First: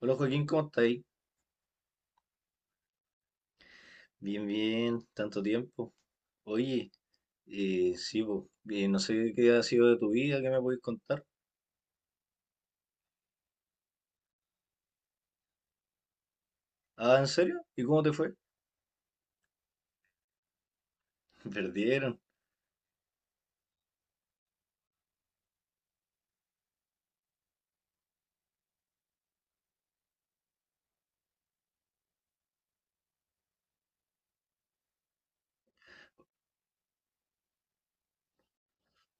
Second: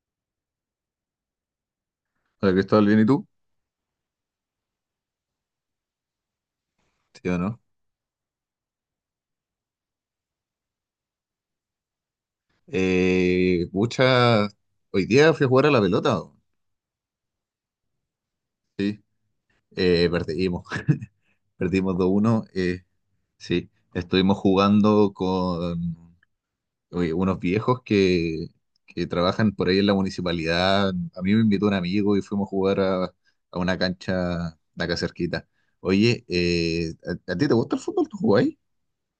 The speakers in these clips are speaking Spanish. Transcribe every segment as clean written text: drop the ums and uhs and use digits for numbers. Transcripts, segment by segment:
Hola Joaquín, ¿cómo estáis? Hola Cristóbal, ¿bien y tú? Bien, bien, tanto tiempo. Oye, Sí o no. eh, sí, po, eh, no sé qué ha sido de tu vida, qué me podéis contar. Pucha, hoy día fui a jugar a la pelota. ¿O? Ah, ¿en serio? ¿Y cómo te fue? Sí, perdimos. Perdimos Perdieron. 2-1. Sí, estuvimos jugando con oye, unos viejos que trabajan por ahí en la municipalidad. A mí me invitó un amigo y fuimos a jugar a una cancha de acá cerquita. Oye, ¿a ti te gusta el fútbol? ¿Tú jugás?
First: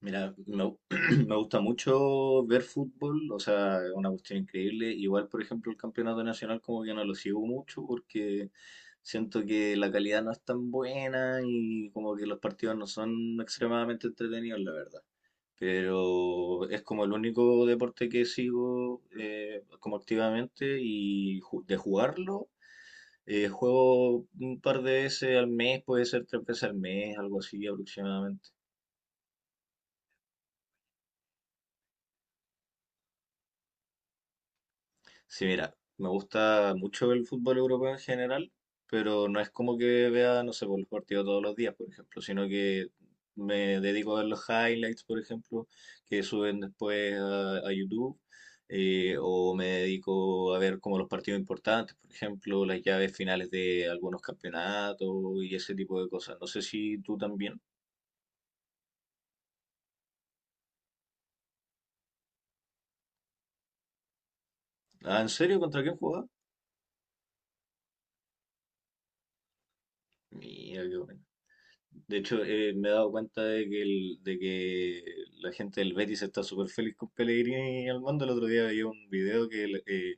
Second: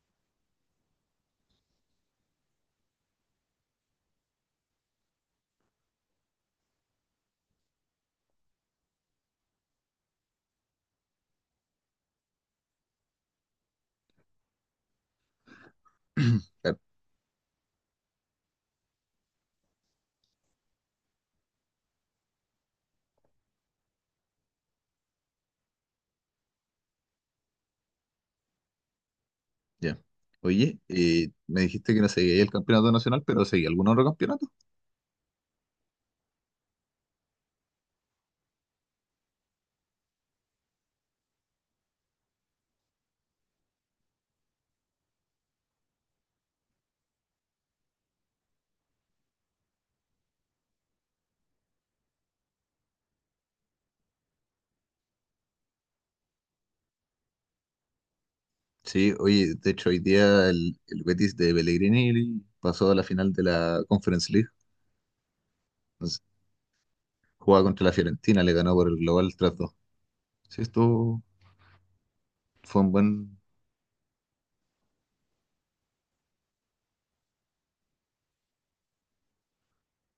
Mira, me gusta mucho ver fútbol, o sea, es una cuestión increíble. Igual, por ejemplo, el campeonato nacional como que no lo sigo mucho porque siento que la calidad no es tan buena y como que los partidos no son extremadamente entretenidos, la verdad. Pero es como el único deporte que sigo, como activamente y de jugarlo. Juego un par de veces al mes, puede ser tres veces al mes, algo así aproximadamente. Ya. Oye, me dijiste que no seguía el campeonato nacional, pero seguía algún otro campeonato. Sí, mira, me gusta mucho el fútbol europeo en general, pero no es como que vea, no sé, por los partidos todos los días, por ejemplo, sino que me dedico a ver los highlights, por ejemplo, que suben después a YouTube, o me dedico a ver como los partidos importantes, por ejemplo, las llaves finales de algunos campeonatos y ese tipo de cosas. No sé si tú también. Sí, oye, de hecho, hoy día el Betis de Pellegrini pasó a la final de la Conference League. Ah, ¿en serio? ¿Contra quién Entonces, jugabas? jugaba contra la Fiorentina, le ganó por el global 3 dos. Sí, Mira, qué bueno. esto De hecho, fue me he un dado buen, cuenta de que la gente del Betis está súper feliz con Pellegrini al mando. El otro día vi un video que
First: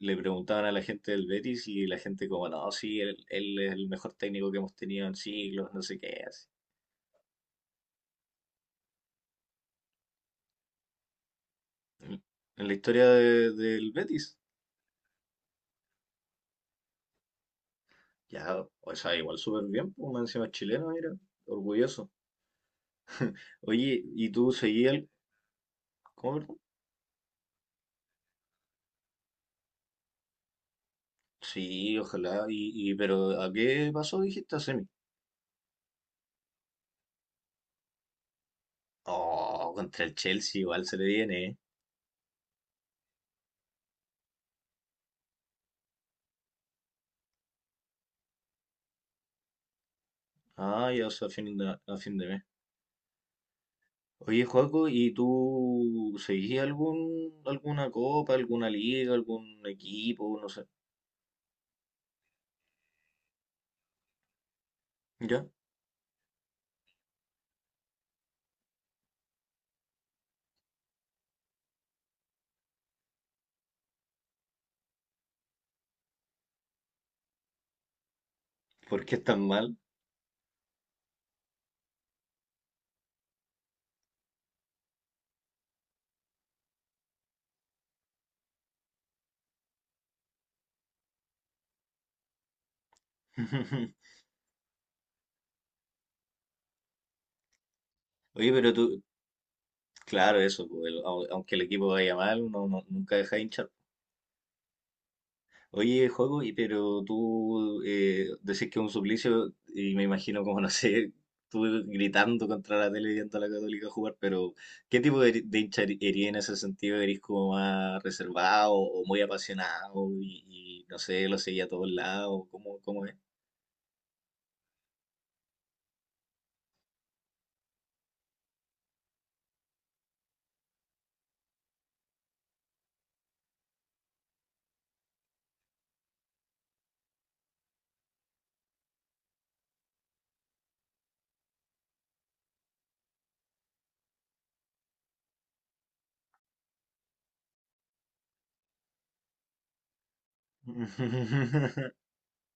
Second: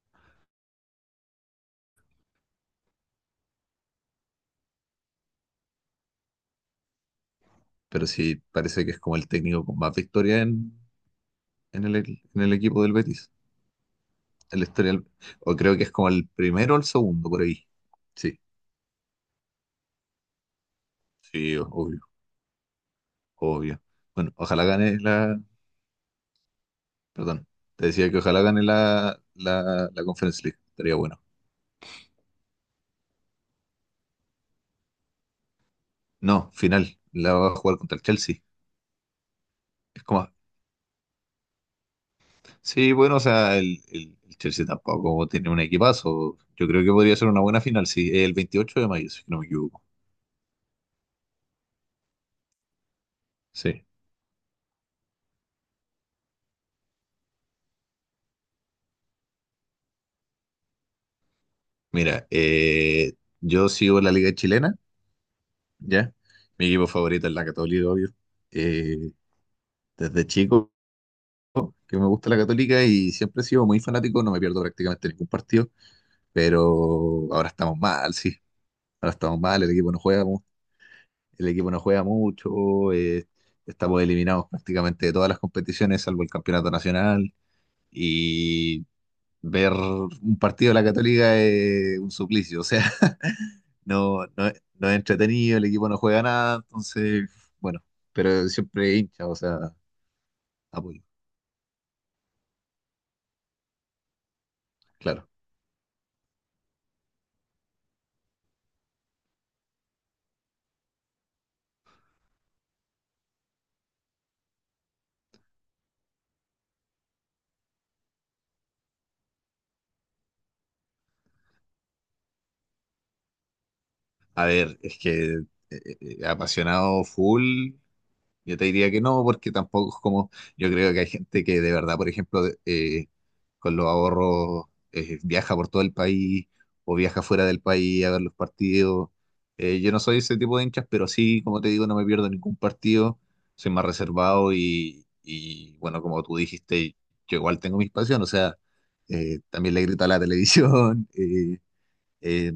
le preguntaban a la gente del Betis y la gente como, no, sí, él es el mejor técnico que hemos tenido en siglos, no sé qué, así. pero sí parece que es como el técnico con más victoria en el, En en el en la equipo del historia Betis. Del Betis. El la O creo que es como el primero o el segundo por ahí. Sí, Ya, o sea, igual súper bien, pues, más encima es chileno, mira, sí, obvio, orgulloso. obvio. Oye, ¿y Bueno, tú ojalá seguías gane el... la, ¿Cómo, perdón? perdón. Te decía que ojalá gane la Conference League. Estaría bueno. Sí, ojalá. Pero ¿a qué pasó, dijiste, a semi? No, final. La va a jugar contra el Chelsea. Oh, Es contra el como. Chelsea igual se le viene, ¿eh? Sí, bueno, o sea, el Chelsea tampoco tiene un equipazo. Yo creo que podría ser una buena final, sí. El 28 de mayo, si no me equivoco. Ah, ya, o sea, a fin de mes. Sí. Oye, Joaco, ¿y tú seguís algún, alguna copa, alguna liga, algún equipo, no sé? Mira, yo sigo la Liga Chilena, ¿Ya? ¿ya? Mi equipo favorito es la Católica, obvio. Eh, Desde chico que me gusta la Católica y siempre he sido muy fanático, no me pierdo prácticamente ningún partido, pero ahora estamos mal, sí. ¿Por Ahora qué es estamos tan mal, el mal? equipo no juega, mu- el equipo no juega mucho, estamos eliminados prácticamente de todas las competiciones, salvo el campeonato nacional, y ver un partido de la Católica es un suplicio, o sea, no, no, no es entretenido, el equipo no juega nada, entonces, bueno, pero Oye, pero siempre tú, hincha, o sea, claro, eso, pues, apoyo, aunque el equipo vaya mal, uno nunca deja de hinchar. claro. Oye, Joaco, y pero tú, decís que es un suplicio y me imagino como, no sé, tú gritando contra la tele viendo a la Católica jugar, pero ¿qué tipo de hincha erí en ese sentido? ¿Eres como más reservado o muy apasionado y, no sé, lo seguía a todos lados? ¿Cómo, cómo es? A ver, es que apasionado full. Yo te diría que no, porque tampoco es como, yo creo que hay gente que de verdad, por ejemplo, con los ahorros viaja por todo el país o viaja fuera del país a ver los partidos. Yo no soy ese tipo de hinchas, pero sí, como te digo, no me pierdo ningún partido, soy más reservado y, bueno, como tú dijiste, yo igual tengo mis pasiones, o sea, también le grito a la televisión, eh,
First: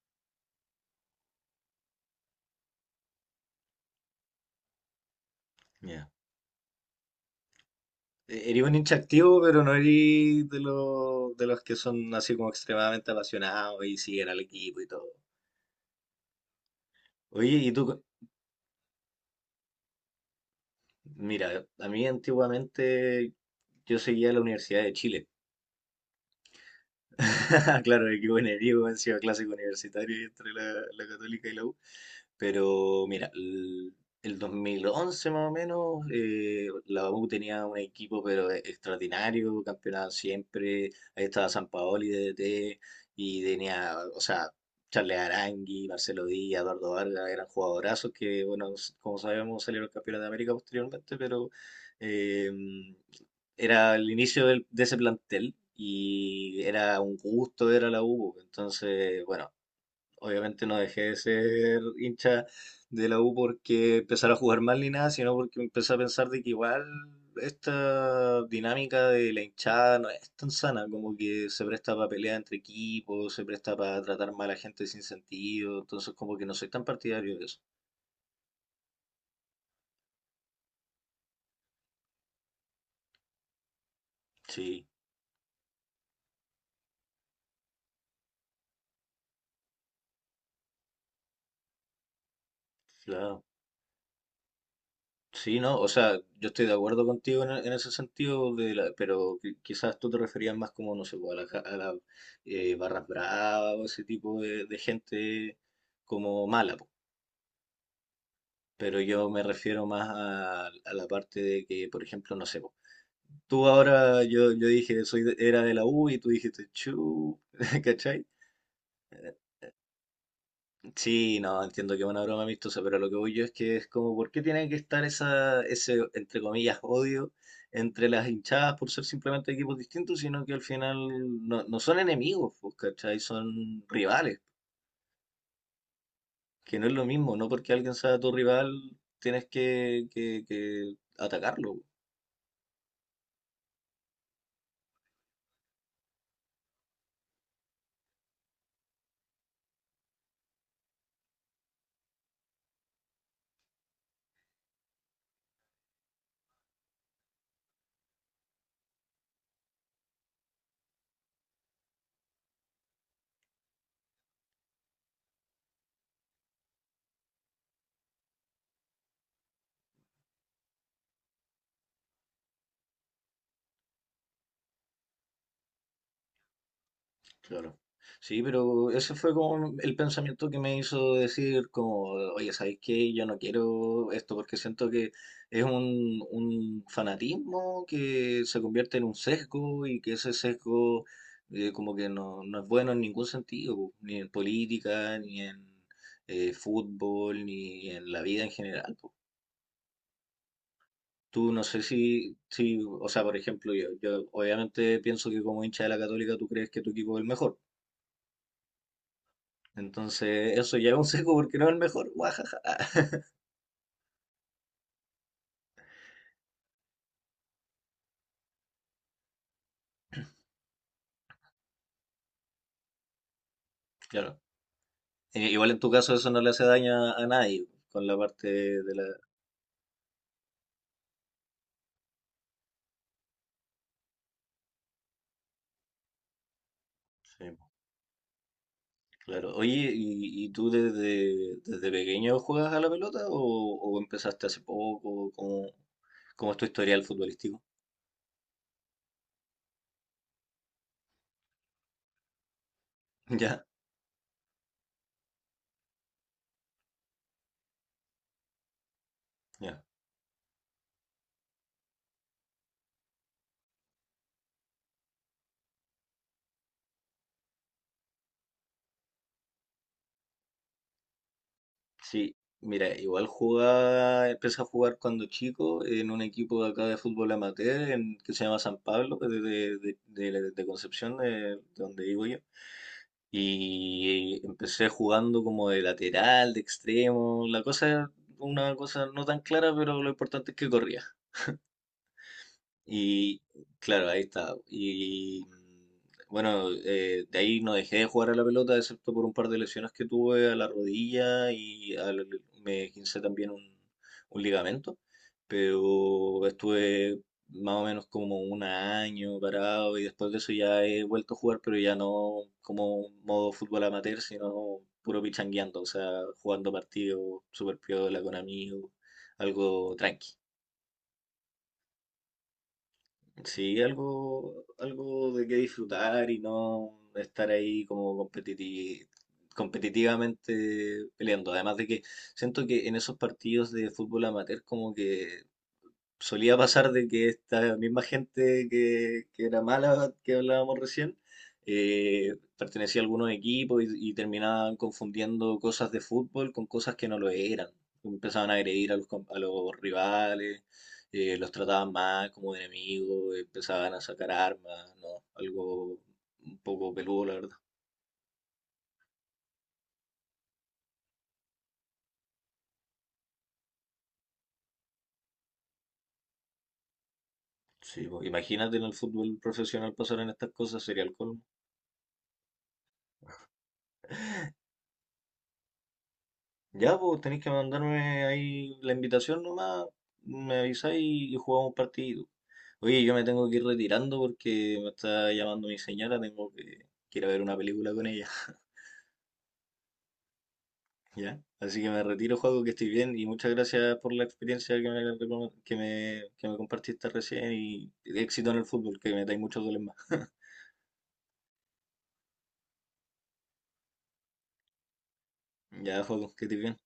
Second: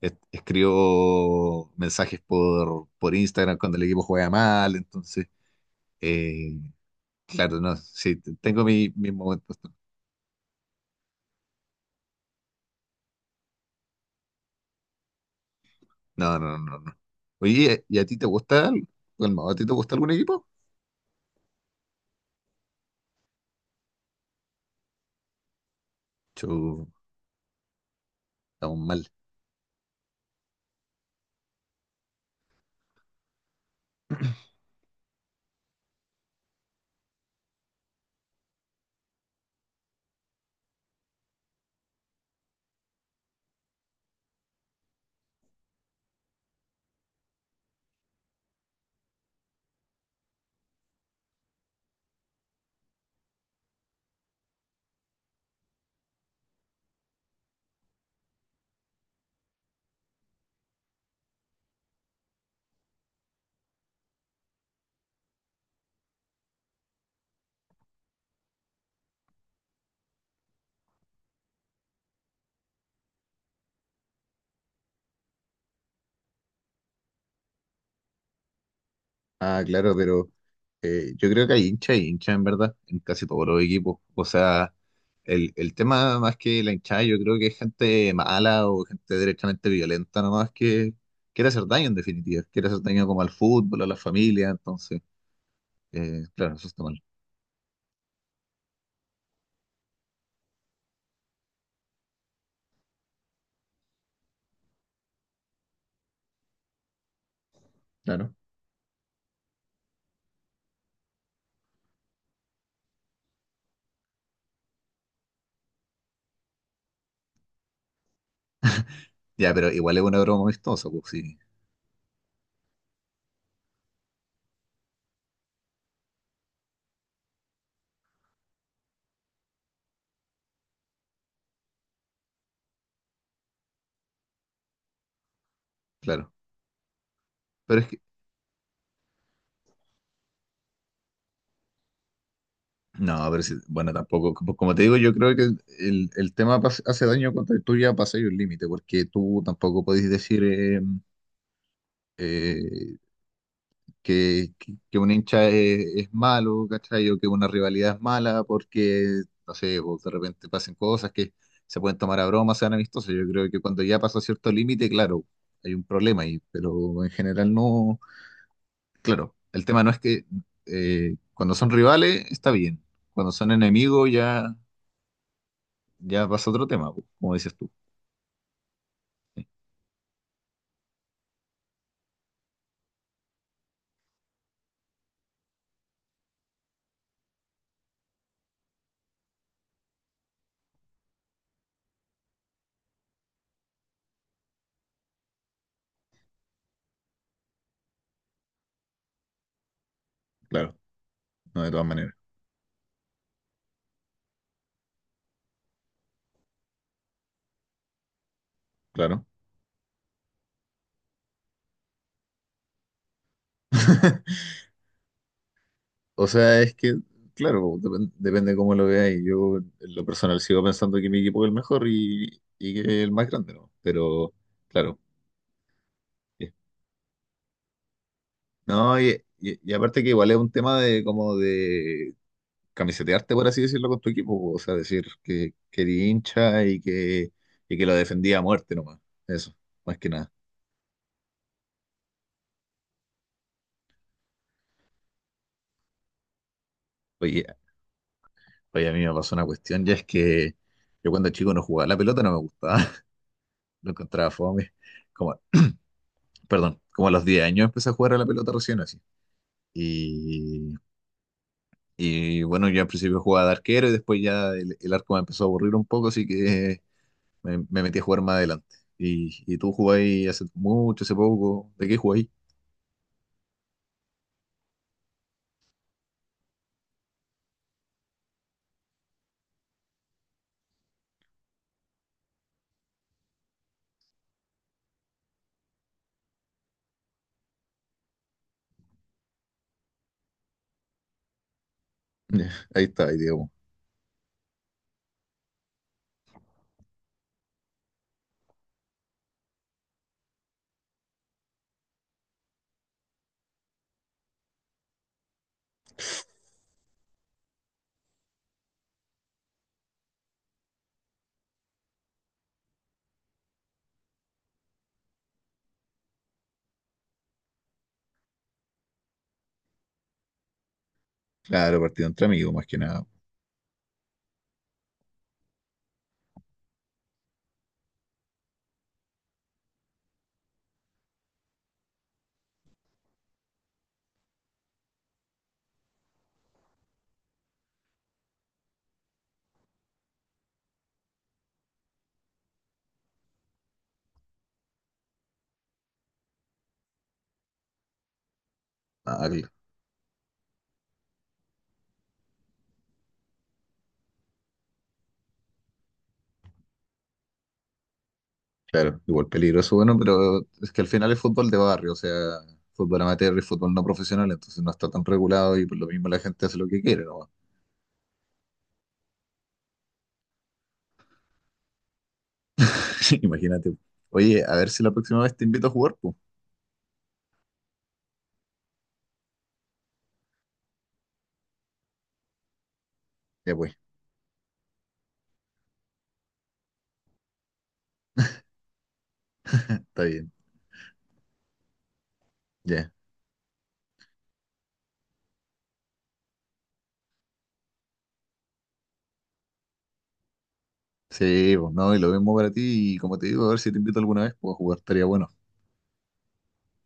escribo mensajes por Instagram cuando el equipo juega mal, entonces... Ya. Eh, claro, no, sí, Eres tengo un hincha mis activo, momentos. pero no eres de los que son así como extremadamente apasionados y siguen al equipo y todo. No, no, no, no. Oye, ¿y Oye, ¿y tú? a ti te gusta Calmado, ¿a ti te gusta algún equipo? Mira, a mí antiguamente yo seguía la Universidad de Chile. Chu, Claro, qué buen estamos enemigo, mal. encima clásico universitario y entre la, la Católica y la U. Pero mira, el 2011 más o menos, la U tenía un equipo pero extraordinario, campeonato siempre, ahí estaba Sampaoli de DT y tenía, o sea, Charles Arangui, Marcelo Díaz, Eduardo Vargas, eran jugadorazos que, bueno, como sabemos salieron campeones de América posteriormente, pero eh, era el inicio de ese plantel y era un gusto ver a la U, entonces, bueno. Obviamente no dejé de ser hincha de la U porque empezara a jugar mal ni nada, sino porque empecé a pensar de que igual esta dinámica de la hinchada no es tan sana, como que se presta para pelear entre equipos, se presta para tratar mal a gente sin sentido, entonces como que no soy tan partidario de eso. Ah, claro, pero yo creo que hay hincha y hincha en verdad en casi todos los equipos. O sea, Sí. el tema más que la hinchada, yo creo que es gente mala o gente directamente violenta nomás que quiere hacer daño en definitiva. Quiere hacer daño como al Claro. fútbol, a la familia, entonces, Sí, ¿no? O sea, yo claro, estoy eso de está mal. acuerdo contigo en, en ese sentido, de pero quizás tú te referías más como, no sé, pues, a las barras bravas o ese tipo de gente como mala, po. Claro. Pero yo me refiero más a la parte de que, por ejemplo, no sé, po, tú ahora, yo dije, soy era de la U y tú dijiste, chu, ¿cachai? Ya, pero igual es una broma amistosa, pues sí, Sí, no, entiendo que es una broma amistosa, pero lo que voy yo es que es como, ¿por qué tiene que estar esa, ese, entre comillas, odio entre las hinchadas por ser simplemente equipos distintos, sino que al final no son enemigos, pues, ¿cachai? Son rivales, claro. que no es lo mismo, no porque Pero es alguien que, sea tu rival tienes que atacarlo. no, pero bueno, tampoco, como te digo, yo creo que el tema hace daño cuando tú ya pasas un límite, porque tú tampoco podés decir eh, que un hincha es malo, ¿cachai? O que una rivalidad es mala, porque, no sé, vos de repente pasen cosas que se pueden tomar a broma, sean amistosas. Yo creo que cuando ya pasa cierto límite, claro, hay un problema ahí, pero en general no, claro, el tema no es que cuando son rivales está bien, cuando son enemigos ya pasa otro tema, po, como dices tú. Claro. Sí, pero ese fue como el pensamiento que me hizo decir como, oye, ¿sabes qué? Yo no quiero esto porque siento que es un fanatismo que se convierte en un sesgo y que ese sesgo, como que no es bueno en ningún sentido, po, ni en política, ni en, fútbol, ni en la vida en general, po. Claro, Tú no no de sé todas maneras, si, si, o sea, por ejemplo, yo obviamente pienso que como hincha de la Católica tú crees que tu equipo es el mejor. claro. Entonces, eso ya es un seco porque no es el mejor. Guajaja. O sea, es que, claro, pues, depende cómo lo veáis. Yo, en lo personal, sigo pensando que mi equipo es el mejor y que es el más grande, ¿no? Pero, Claro. claro. Igual en tu caso eso no le eh, hace daño a nadie con la parte de No, la... y aparte que igual es un tema de como de camisetearte, por así decirlo, con tu equipo. Po. O sea, decir que eres hincha y que, Sí, y que lo defendía a muerte nomás. claro. Eso, Oye, más que nada. ¿ y tú desde, desde pequeño juegas a la pelota o empezaste hace poco? ¿Cómo, cómo es tu historial Oye, futbolístico? Oye, a mí me pasó una cuestión, ya es que yo cuando chico no jugaba, la pelota no me gustaba, Ya, lo encontraba fome. Como, perdón, como a los 10 años empecé a jugar a la pelota recién así. ya. Y, y bueno, yo al principio jugaba de arquero y después ya el arco me empezó a aburrir un poco, así que me metí a jugar más adelante. Y tú jugáis hace mucho, hace poco, ¿de qué jugáis? Sí, mira, igual jugaba, empecé a jugar cuando chico en un equipo de acá de fútbol amateur que se llama San Pablo, que es de de Concepción, de donde vivo yo. Y empecé jugando como de lateral, de extremo. Una cosa no tan clara, pero lo importante es que corría. Ahí está, ahí Y digamos. claro, ahí está. Y bueno, de ahí no dejé de jugar a la pelota, excepto por un par de lesiones que tuve a la rodilla y me gincé también un ligamento. Pero estuve más o menos como un año parado y después de eso ya he vuelto a jugar, pero ya no como modo fútbol amateur, sino puro pichangueando, o sea, jugando partidos super piola con amigos, algo tranqui. Claro, partido entre amigos, más que nada. Sí, algo, algo de qué disfrutar y no estar ahí como competitivamente peleando. Además de que siento que en esos partidos de fútbol amateur como que solía pasar de que esta misma gente que era mala, que hablábamos recién, pertenecía a algunos equipos y terminaban confundiendo cosas de fútbol con cosas que no lo eran. Empezaban a agredir a los, Ah, a los rivales, los trataban mal como de enemigos, empezaban a sacar armas, ¿no? Algo un poco peludo, la verdad. claro, igual peligroso, bueno, pero es que al final es fútbol de barrio, o sea, fútbol amateur y fútbol no profesional, entonces no está tan regulado y por lo mismo la gente hace lo que quiere, ¿no? Sí, pues, imagínate en el fútbol profesional pasar en estas cosas, sería el colmo. Imagínate. Oye, a ver si la próxima vez te invito a jugar, pues. Ya, pues tenéis que mandarme ahí la invitación nomás, me avisáis y jugamos un partido. Oye, yo me tengo Ya que ir pues, retirando porque me está llamando mi señora, tengo que ir a ver una película con ella, está bien, ¿ya? Así que me retiro, juego que estoy ya. bien y muchas gracias por la experiencia que me, recom- que me compartiste recién y éxito en el fútbol, que metáis muchos goles más. Sí, pues no, y lo mismo para ti y como te digo, a ver si te invito alguna vez, pues a jugar estaría bueno. Ya, juego, que estés bien.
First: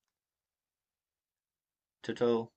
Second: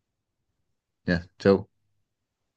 Ya, chao. Chao, chao.